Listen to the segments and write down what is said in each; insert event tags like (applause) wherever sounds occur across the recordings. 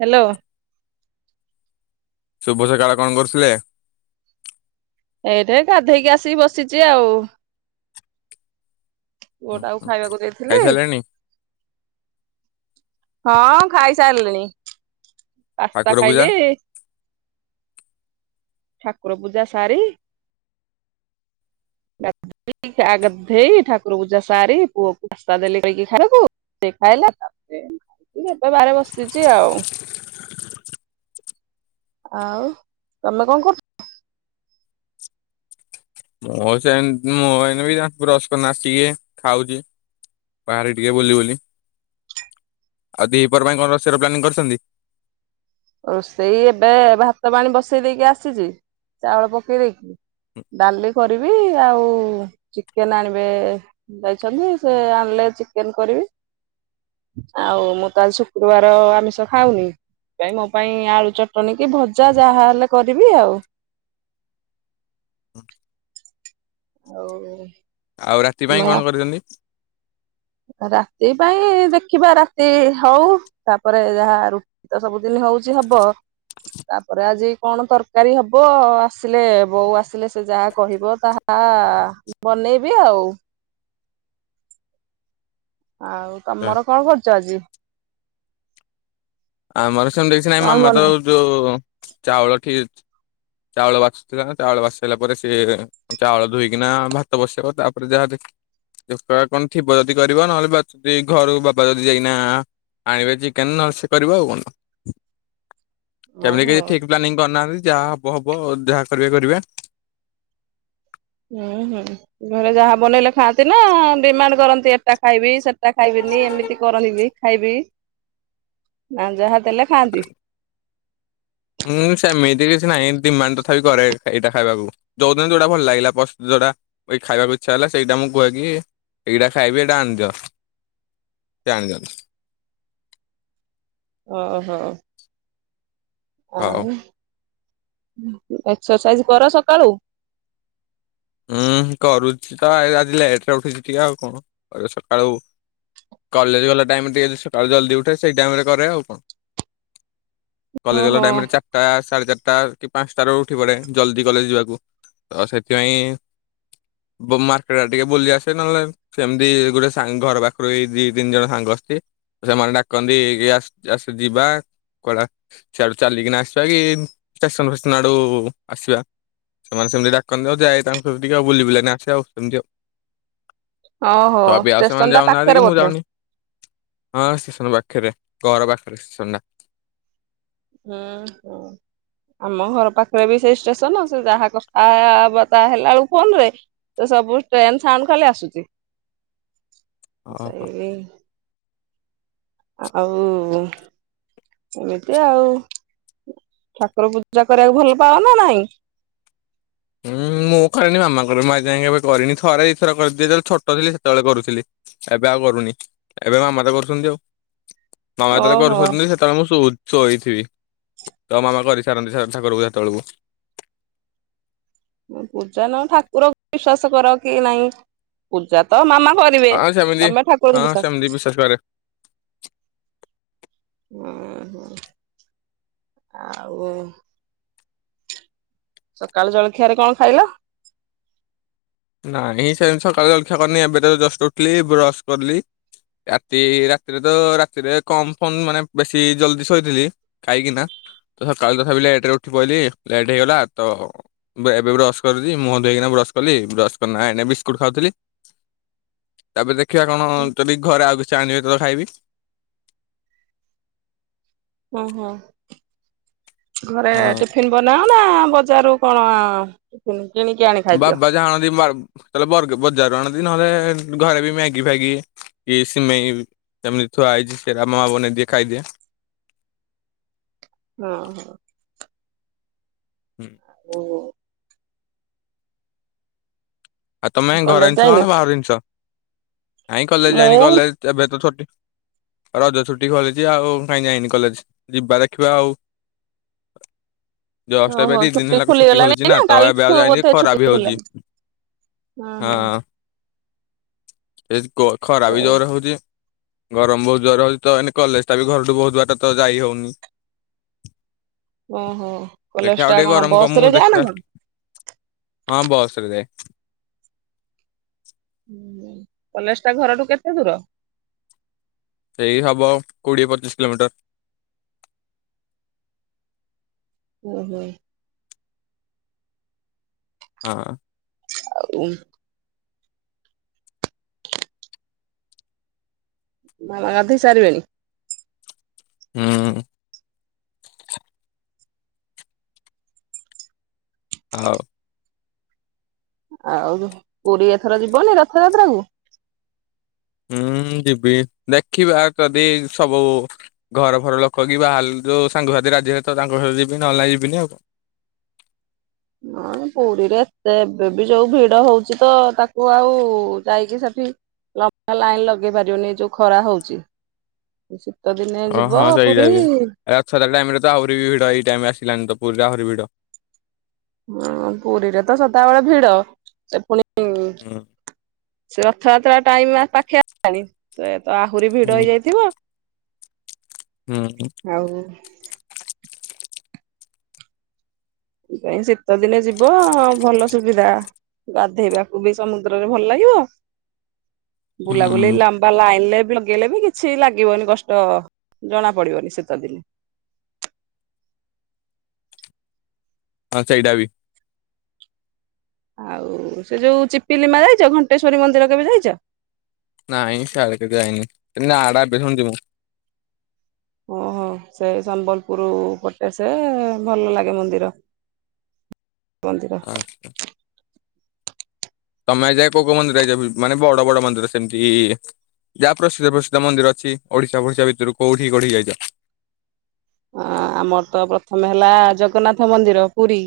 Hello. ଶୁଭ ସକାଳ କଣ କରୁଥିଲେ? ଏଇଠି ଗାଧେଇକି ଆସିକି ବସିଛି ଆଉ। ପୁଅ ହୁଁ ଟାକୁ ହୁଁ ଖାଇବାକୁ ଦେଇଥିଲି ଖାଇସାରିଲେଣି ହଁ ଖାଇସାରିଲିଣି ପାସ୍ତା ଠାକୁର ପୂଜା? ଖାଇଲି ଠାକୁର ପୂଜା ସାରି (unintelligible) ଗାଗଧେଇ ଠାକୁର ପୂଜା ସାରି ପୁଅକୁ ପାସ୍ତା ଦେଲି କହିକି ଖାଇବାକୁ ସେ ଖାଇଲା ତାପରେ (unintelligible) ଏବେ ବାହାରେ ବସିଛି ଆଉ। ଆଉ ତମେ କଣ କର ମୁଁ ସେ ମୁଁ ଏଇନାବି ବ୍ରସ କରି ନାସିକି ଖାଉଛି। ବାହାରେ ଟିକେ ବୁଲି ବୁଲି ଆଉ ଦିହପର ପାଇଁ କଣ ରୋଷେଇ ର ପ୍ଲାନିଂ କରିଛନ୍ତି? ରୋଷେଇ ଏବେ ଭାତ ପାଣି ବସେଇ ଦେଇକି ଆସିଛି ଚାଉଳ ପକେଇ ଦେଇକି। ଡାଲି କରିବି ଆଉ ଚିକେନ ଆଣିବେ ଯାଇଛନ୍ତି ସେ ଆଣିଲେ ଚିକେନ କରିବି। ଆଉ ମୁଁ ତାହେଲେ ଶୁକ୍ରବାର ଆମିଷ ଖାଉନି। ସେ ପାଇଁ ମୋ ପାଇଁ ଆଳୁ ଚଟଣିୀ କି ଭଜା ଯାହାହଲେ କରିବି ଆଉ। ଆଉ। ଆଉ ରାତି ପାଇଁପାଇଂ କଣ କରିଛନ୍ତି? ରାତି ପାଇଁ ଦେଖିବା ରାତି ହଉ ତାପରେ ଯାହା ରୁ ଏ ତ ସବୁଦିନ ହଉଛି ହବ ତାପରେ ଆଜି କଣ ତର କାରୀ ହବ ଆସିଲେ ବୋଉ ଆସିଲେ ସେ ଯାହା କହିବ ତାହା ବନେଇବି ଆଉ। ଆଉ ତମର କଣ କରିଚ ଆଜି? ଆମର ସେମତି କିଛି ନାଇଁ କଣ ମାମା ତ ବନେଇ ଯୋଉ ଚାଉଳ ଠି ଚାଉଳ ବାଛୁଥିଲା ନା ଚାଉଳ ବାଛି ସାଇଲା ପରେ ସିଏ ଚାଉଳ ଧୋଇକିନା ଭାତ ବସେଇବ ତାପରେ ଯାହା ଦେ ଦୋଖା କଣ ଥିବ ଯଦି କରିବ ନହେଲେ ବାଛି ଦେଇ ଘରୁ ବାବା ଯଦି ଯାଇକିନା ଆଁ ଆଁ ଆଣିବେ ଚିକେନ ନହେଲ ସେ କରିବ ଆଉ କଣ ହେମିତି ଓହୋ କିଛି ଠିକ ପ୍ଲାନିଂ କରନାହାନ୍ତି ଯାହା ହ ବ ହବ ଆଉ ଯାହା କରିବେ କରିବେ। ହୁଁ ହୁଁ ଘରେ ଯାହା ବନେଇଲେ ଖାଆନ୍ତି ନା ଡିମାଣ୍ଡ କରନ୍ତି ଏଟା ଖାଇବି ସେ ଟା ଖାଇବିନି ଏମିତି କରନ୍ତି ବି ଖାଇବି ନା ଯାହା ଦେଲେ ଖାଆନ୍ତି? ହୁଁ ସେମିତି କିଛି ନାଇଁ ଡିମାଣ୍ଡ ତଥାପି କରେ ଏଇଟା ଖାଇବାକୁ। ଯୋଉ ଦିନ ଯୋଉଟା ଭଲ ଲାଗିଲା ପସ ଯୋଉଟା ବି ଖାଇବାକୁ ଇଚ୍ଛା ହେଲା ସେଇଟା ମୁଁ କୁହେ କି ଏଇଟା ଖାଇବି ଏଇଟା ଆଣିଦିଅ ସିଏ ଆଣିଦିଅନ୍ତି। ଓହୋ। ହଉ। ଆଉ ଏକସରସାଇଜ କର ସକାଳୁ? ଉଁ ହୁଁ କରୁଚି ତ ଆଜ ଆଜି ଲେଟରେ ଉଠିଚି ଟିକେ ଆଉ କଣ କରିବ ସକାଳୁ କଲେଜ ଗଲା ଟାଇମ୍ ଟିକେ ସକାଳୁ ଜଲଦି ଉଠେ ସେଇ ଟାଇମରେ କରେ ଆଉ କଣ। କଲେଜ ଗଲା ଓହୋ। ଟାଇମରେ ଚା ଟା ସାଢ଼େ ଚାରଟା କି ପାଁଶଟାରୁ ଉଠି ପଡ଼େ ଜଲ୍ଦି କଲେଜ ଯିବାକୁ ତ ସେଥିପାଇଁ ବୋ ମାର୍କେଟ ଆଡ଼େ ଟିକେ ବୁଲି ଆସେ ନହେଲେ ଆଉ ସେମିତି ଗୋଟେ ସାଙ୍ଗ ଘର ପାଖୁରୁ ଏଇ ଦି ତିନି ଜଣ ସାଙ୍ଗ ଆସଚି ସେମାନେ ଡାକନ୍ତି କି ଆସ୍ ଆସ ଯିବା କୁଆଡ଼େ ଆ। ସିଆଡ଼ୁ ଚାଲିକିନା ଆସିବା କି ଷ୍ଟେସନ ଫେସନ ଆଡୁ ଆସିବା। ସେମାନେ ସେମିତି ଡାକନ୍ତି ଆଉ ଯାଏ ତାଙ୍କ କତିକି ଆଉ ବୁଲି ବୁିଲାକିନା ଆସେ ଆଉ ସେମିତି ଆଉ। ଓହୋ ତ ଏବେ ଆଉ ଷ୍ଟେସନ ସେମାନେ ଟା ଯାଉନାହାନ୍ତି ପାଖରେ କି ମୁଁ ବୋଧେ? ଯାଉନି। ହଁ ଷ୍ଟେସନ ପାଖେରେ ଘର ପାଖେରେ ଷ୍ଟେସନ ଟା। ହଁ ହଁ। ହ ଆମ ଘର ପାଖେରେ ବି ସେଇ ଷ୍ଟେସନ ସେ ଯାହା କଥା ଆ ଆ ଆ ବାର୍ତ୍ତା ହେଲା ବେଳକୁ ଫୋନ ରେ ତ ସବୁ ଟ୍ରେନ ସାଉଣ୍ଡ ଖାଲି ଆସୁଚି। ହ ଚାଇଁବି ଆଉ ଏମିତି ଆଉ। ଠାକୁର ପୂଜା କରିବାକୁ ଭଲ ପାଅ ନା ନାଇଁ? ହୁଁ ହୁଁ ମୁଁ କରେନି ମାମା କରେ ମୁଁ ଆଜି ଯାଏଁ କେବେ କରିନି ଥରେ ଦି ଥରେ କରି ଯେତେବେଳେ ଛୋଟ ଥିଲି ସେତେବେଳେ କରୁଥିଲି। ଏବେ ଆଉ କରୁନି ଏବେ ମାମା ତ କରୁଛନ୍ତି ଆଉ ମାମା ଯେତେବେଳେ ଓହୋ। କରୁଚନ୍ତି ସେତ ବଳେ ମୁଁ ଶ ଶୋଇଥିବି ତ ମାମା କରିସାରନ୍ତି ଠା ଠାକୁର ପୂଜା ହେତବେଳକୁ। ନୁ ପୂଜା ନୁ ଠାକୁର ବିଶ୍ଵାସ କର କି ନାଇଁ? ପୂଜା ତ ମାମା କରିବେ ହଁ ତମେ ଠାକୁରଙ୍କୁ ବିଶ୍ୱାସ ହ ହଁ ହଁ ଆଉ ସକାଳୁ ଜଳଖିଆରେ କଣ ଖାଇଲ? ନାହିଁ ସେମତି ସକାଳେ ଜଳିଖିଆ କରିନି ଏବେ ତ ଜଷ୍ଟ ଉଠିଲି ବ୍ରସ୍ କରିଲି। ରାତି ରାତିରେ ତ ରାତିରେ କମ ଫୋନ ମାନେ ବେଶୀ ଜଲଦି ଶୋଇଥିଲି। କାହିଁକି ନା ତ ସକାଳୁ ତଥାପି ଲେଟ ରେ ଉଠି ପହିଲି ଲେଟ୍ ହେଇଗଲା ତ ଏବେ ବ୍ରଶ କରିଛି ମୁହଁ ଧୁଇକିନା ବ୍ରଶ କଲି ବ୍ରସ୍ କରିନା ଏଇନା ବିସ୍କୁଟ୍ ଖାଉଥିଲି ତାପରେ ଦେଖିବା କଣ ଯଦି ଘରେ ଆଉ କିଛି ଆଣିବେ ତ ଖାଇବି ହୁଁ ହୁଁ ଘରେ ହଁ। ଫିନ୍ ବନାଅ ନା ବଜାରରୁ କଣ ଆ କିଣିକି ଆ ବାବା ଜା ଆଣନ୍ତି ତାହଲେ ବଜାରରୁ ଆଣନ୍ତି ନହେଲେ ଘରେ ବି ମ୍ୟାଗି ଫାଗି କି ସିମେଇ ଯେମିତି ଥୁଆ ହେଇଛି ସେଟା ମା ବନେଇଦିଏ ଖାଇଦିଏ। ହଁ। ହୁଁ ଓହୋ। ଆଉ ତମେ ଘର କଲେଜ ଜିନିଷ ଖାଅ ଯାଇନ? ନା ବାହାର ଜିନିଷ ୱାଇଁ କଲେଜ ଯାଇନି ମୁଁ କଲେଜ ଏବେ ତ ଛୋଟି ରଜ ଛୁଟି ଖୋଲିଛି ଆଉ କାହିଁ ଯାଇନି କଲେଜ ଯିବା ଦେଖିବା ଆଉ। ଦଶଟା ଓହୋ ଦି ଦିନ ହେଲା ଛୁଟି ଖୋଲିଗଲାଣି ଖୋଲିଛି ନା ତ ଏବେ କାଲିଠୁ ଆଉ ଯାଇନି ବୋଧେ ଛୁଟି ଖରା ବି ହଉଛି। ଖୋଲିଲାଣି। ହଁ ହଁ। ଏ ଖରା ବି ହଁ ଜୋରେ ହଉଛି। ଗରମ ବହୁତ ଜୋରେ ହଉଛି ତ ଏ କଲେଜଟା ବି ଘରଠୁ ବହୁତ ବାଟ ଯାଇ ହଉନି। ଓହୋ କଲେଜ ଦେଖିବା ଟା ଆଉ ଟିକେ କଣ ଗରମ ବସ ରେ କମୁ ଯାଅ ନା ଦେଖିବା। କଣ? ହଁ ବସ୍ ରେ ଯାଏ। ହୁଁ କଲେଜ ଟା ଘରଠୁ କେତେ ଦୂର? ସେଇ ହବ ଆଉ କୋଡିଏ ପଚିଶ କିଲୋମିଟର। ଓହୋ। ହଁ। ଆଉ ମାମା ଗାଧୋଇ ସାରିବେଣି? ହୁଁ। ହଉ। ଆଉ ପୁରୀ ଏଥର ଯିବନି ରଥଯାତ୍ରା କୁ? ହୁଁ ଯିବି ଦେଖିବା ଯଦି ସବୁ ଘର ଫର ଲୋକ କି ବାହାର ଯୋଉ ସାଙ୍ଗସାଥି ରାଜି ହେବେ ତ ତାଙ୍କ ସାଙ୍ଗ ରେ ଯିବି ନହେଲେ ଯିବିନି। ହଁ ପୁରୀରେ ଏତେ ଏବେ ବି ଯୋଉ ଭିଡ ହଉଛି ତ ତାକୁ ଆଉ ଯାଇକି ସେଠି ଲମ୍ବା ଲାଇନ ଲଗେଇ ପାରିବନି ଯୋଉ ଖରା ହଉଛି ଶୀତ ଦିନେ ଯିବ ଓହୋ ସେଇଟା ପୁରୀ। ବି ରଥଯାତ୍ରା ଟାଇମ ରେ ଆହୁରି ଭିଡ ଏଇ ଟାଇମ ଆସିଲେ ତ ପୁରୀରେ ଆହୁରି ଭିଡ। ହଁ ପୁରୀରେ ତ ସଦାବେଳେ ଭିଡ ସେ ପୁଣି। ହୁଁ ସେ ରଥଯାତ୍ରା ଟାଇମ ପାଖେ ଆସିଲାଣି ସେ ତ ଆହୁରି ଭିଡ ହୁଁ ହେଇଯାଇଥିବ। ହୁଁ। ଆଉ। କାଇଁ ଶୀତ ଦିନେ ଯିବ ଭଲ ସୁବିଧା। ଗାଧେଇବାକୁ ବି ସମୁଦ୍ରରେ ଭଲ ଲାଗିବ ବୁଲାବୁଲି ହୁଁ ଲମ୍ ବା ଲାଇନରେ ଲଗେଇଲେ ବି କିଛି ଲାଗିବନି କଷ୍ଟ ଜଣା ପଡିବନି ଶୀତଦିନେ। ହଁ ସେଇଟା ବି। ଆଉ ସେ ଯୋଉ ଚିପିଲିମା ଯାଇଛ ଘଣ୍ଟେଶ୍ଵରୀ ମନ୍ଦିର କେବେ ଯାଇଛ? ନାଇଁ ସିଆଡ କେେ ଯାଇନି ନାଡା ଏବେ ଶୁଣୁଛି ମୁଁ। ଓହୋ ସେ ସମ୍ବଲପୁର ପଟେ ସେ ଭଲ ଲାଗେ ମନ୍ଦିର। ମନ୍ଦିର। (inaudible) ତମେ ଆଜି ଯାଏ କୋଉ କୋଉ ମନ୍ଦିର ଯାଇଚ ବି ମାନେ ବଡ଼ ବଡ଼ ମନ୍ଦିର ସେମିତିକି? ଯାହା ପ୍ରସିଦ୍ଧ ପ୍ରସିଦ୍ଧ ମନ୍ଦିର ଅଛି ଓଡ଼ିଶା ଫୋଡ଼ିଶା ଭିତରୁ କୋଉଠି କୋଉଠିକି ଯାଇଛ? ଆମର ତ ପ୍ରଥମେ ହେଲା ଜଗନ୍ନାଥ ମନ୍ଦିର ପୁରୀ।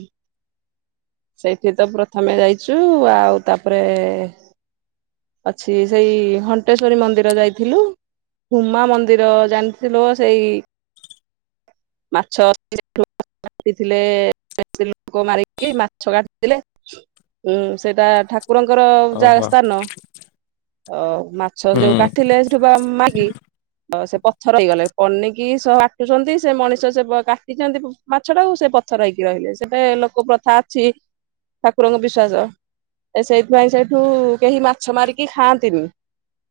ସେଇଠି ତ ପ୍ରଥମେ ଯାଇଛୁ ଆଉ ତାପରେ ଅଛି ସେଇ ଘଣ୍ଟେଶ୍ୱରୀ ମନ୍ଦିର ଯାଇଥିଲୁ। ହୁମା ମନ୍ଦିର ଜାଣିଥିଲ ସେଇ (unintelligible) କାଟିଥିଲେ ସେ ଲୋକ ମାରିକି ମାଛ କାଟିଥିଲେ। ହୁଁ ସେଇଟା ଠାକୁରଙ୍କର ଯା ଓହୋ ସ୍ଥାନ, ଅ ମାଛ ଯୋଉ ହୁଁ କାଟିଲେ ସେଠୁ ବା ମାଗି। ଆଉ ସେ ପଥର ହେଇଗଲେ, ପନିକି ସହ କାଟୁଛନ୍ତି ସେ ମଣିଷ ସେ କାଟିଛନ୍ତି ମାଛଟାକୁ ସେ ପଥର ହେଇକି ରହିଲେ ସେଟେ ଲୋକ ପ୍ରଥା ଅଛି। ଠାକୁରଙ୍କ ବିଶ୍ଵାସ, ଏ ସେଇଥିପାଇଁ ସେଇଠୁ କେହି ମାଛ ମାରିକି ଖାଆନ୍ତିନି?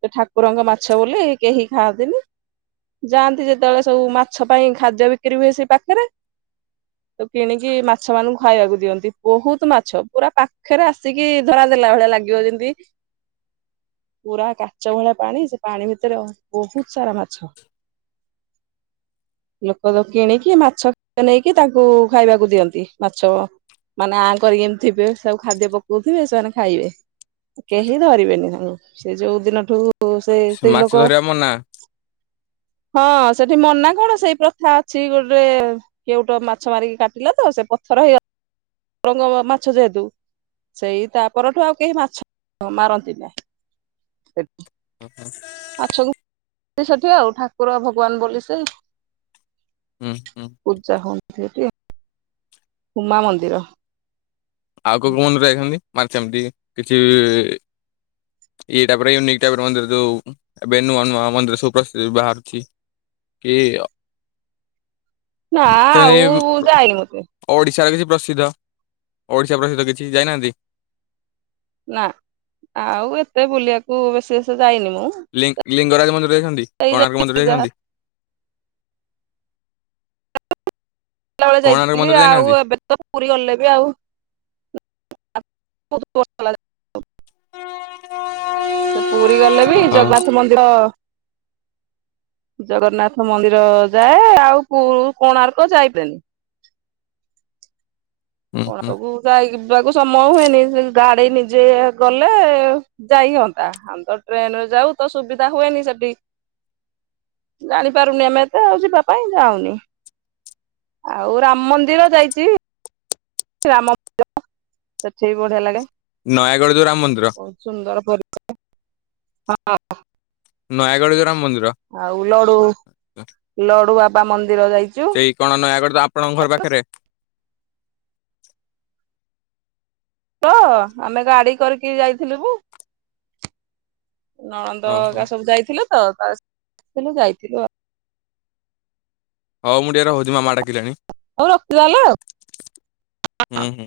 ତ ଠାକୁରଙ୍କ ମାଛ ବୋଲି କେହି ଖାଆନ୍ତିନି, ଯାଆନ୍ତି ଯେତେବେଳେ ସବୁ ମାଛ ପାଇଁ ଖାଦ୍ୟ ବିକ୍ରି ହୁଏ ସେ ପାଖେରେ। ତାକୁ କିଣିକି ମାଛ ମାନଙ୍କୁ ଖାଇବାକୁ ଦିଅନ୍ତି ବହୁତ ମାଛ ପୁରା ପାଖରେ ଆସିକି ଧରା ଦେଲା ଭଳିଆ ଲା ଗିବ ଯେମିତି ପୁରା କାଚ ଭଳିଆ ପାଣି ସେ ପାଣି ଭିତରେ ଅ ବହୁତ ସାରା ମାଛ। ଲୋକ ତ କିଣିକି ମାଛ ନେଇକି ତାକୁ ଖାଇବାକୁ ଦିଅନ୍ତି ମାଛ। ମାନେ ଆଁ କରିକି ଏମିତି ଥିବେ ସବୁ ଖାଦ୍ୟ ପକଉଥିବେ ସେମାନେ ଖାଇବେ। କେହି ଧରିବେନି ତାଙ୍କୁ, ସେ ଯୋଉ ଦିନଠୁ ସେ ସ୍ତ୍ରୀ ମାଛ ଲୋକ ଧରିବା ମନା ହଁ ସେଠି ମନା କଣ ସେଇ ପ୍ରଥା ଅଛି ଗୋଟେ କେଉଟ ମାଛ ମାରିକି କାଟିଲା ତ ସେ ପଥର ହେଇଗ ଠାକୁରଙ୍କ ମାଛ ଯେହେତୁ। ସେଇ ତାପରଠୁ ଆଉ କେହି ମାଛ ମାରନ୍ତି ନାହିଁ ସେଠି। (inaudible) ମାଛକୁ ସେଠି ଆଉ ଠାକୁର ଭଗବାନ ବୋଲି ସେ। ହୁଁ, ହୁଁ। ପୂଜା ହୁଅନ୍ତି ସେଠି। ଉମା ମନ୍ଦିର। ଆଉ କୋଉ କୋଉ ମନ୍ଦରେ ଯାଇଛନ୍ତି? ମାର ଯେମିତି କିଛି ଇଏ ଟାଇପର ୟୁନିକ ଟାଇପର ମନ୍ଦିର ଯୋଉ ଏବେ ନୂଆ ନୂଆ ମନ୍ଦିର ସବୁ ପ୍ରସି ବାହାରୁଛି। କେ, ୟ ନା ଆଉ ଯାଇନୁ କିଏ? ଓଡ଼ିଶାର କିଛି ପ୍ରସିଦ୍ଧ ଓଡ଼ିଶା ପ୍ରସିଦ୍ଧ କିଛି ଯାଇନାହାନ୍ତି? ନା ଆଉ ଏତେ ବୁଲିବାକୁ ବେଶୀ ବେଶୀ ଯାଇନି ମୁଁ। ଲିଙ୍ଗ୍ ଲିଙ୍ଗରାଜ ମନ୍ଦିର ଯାଇଛନ୍ତି ଏଇ କୋଣାର୍କ ମନ୍ଦିର ଯାହା ଯାଇଛନ୍ତି? ପିଲାବେଳେ କୋଣାର୍କ ଯାଇଥିଲି ମନ୍ଦିର ଆଉ ଯାଇନାହାନ୍ତି? ଏବେ ତ ପୁରୀ ଗଲେ ବି ଆଉ ସେ ପୁରୀ ଗଲେ ବି ଓ ଜଗନ୍ନାଥ ମନ୍ଦିର ଜଗନ୍ନାଥ ମନ୍ଦିର ଯାଏ ଆଉ କୁଳୁ କୋଣାର୍କ ଯାଇ (unintelligible) ହୁଁ ହୁଁ କୋଣାର୍କକୁ ଯାଇ ଯିବାକୁ ସମୟ ହୁଏନି ସେ ଗାଡି ନିଜେ ଗଲେ ଯାଇହଅନ୍ତା। ଆମେ ତ ଟ୍ରେନରେ ଯାଉ ତ ସୁବିଧା ହୁଏନି ସେଠି। ଜାଣିପାରୁନି ଆମେ ଏତେ ଆଉ ଯିବା ପାଇଁ ଯାଉନି। ଆଉ ରାମ ମନ୍ଦିର ଯାଇଛି। ରାମ ମନ୍ଦିର ସେଠି ବି ବଢିଆ ଲାଗେ। ନୟାଗଡ଼ ଯୋଉ ରାମ ମନ୍ଦିର। ସୁନ୍ଦର ପରିବାର ହାଁ। ନୟାଗଡ଼ ଯୋଉ ରାମ ମନ୍ଦିର। ଆଉ ଲଡୁ ଲଡୁ ବାବା ମନ୍ଦିର ଯାଇଚୁ? ଇ କଣ, ନୟାଗଡ ତ ଆପଣଙ୍କ ଘର ପାଖରେ? ତ ଆମେ ଗାଡି କରିକି ଯାଇଥିଲୁୁବୁ। ନଣନ୍ଦ ଓହୋ ହେରିକା ସବୁ ଯାଇଥିଲେ ତ ଯାଇଥିଲୁ ଆଉ। ହଉ ମୁଁ ଟିକେ ରହୁଛି, ମାମା ଡାକିଲେଣି। ହଉ ରଖିଲାଲେ ହୁଁ ହୁଁ।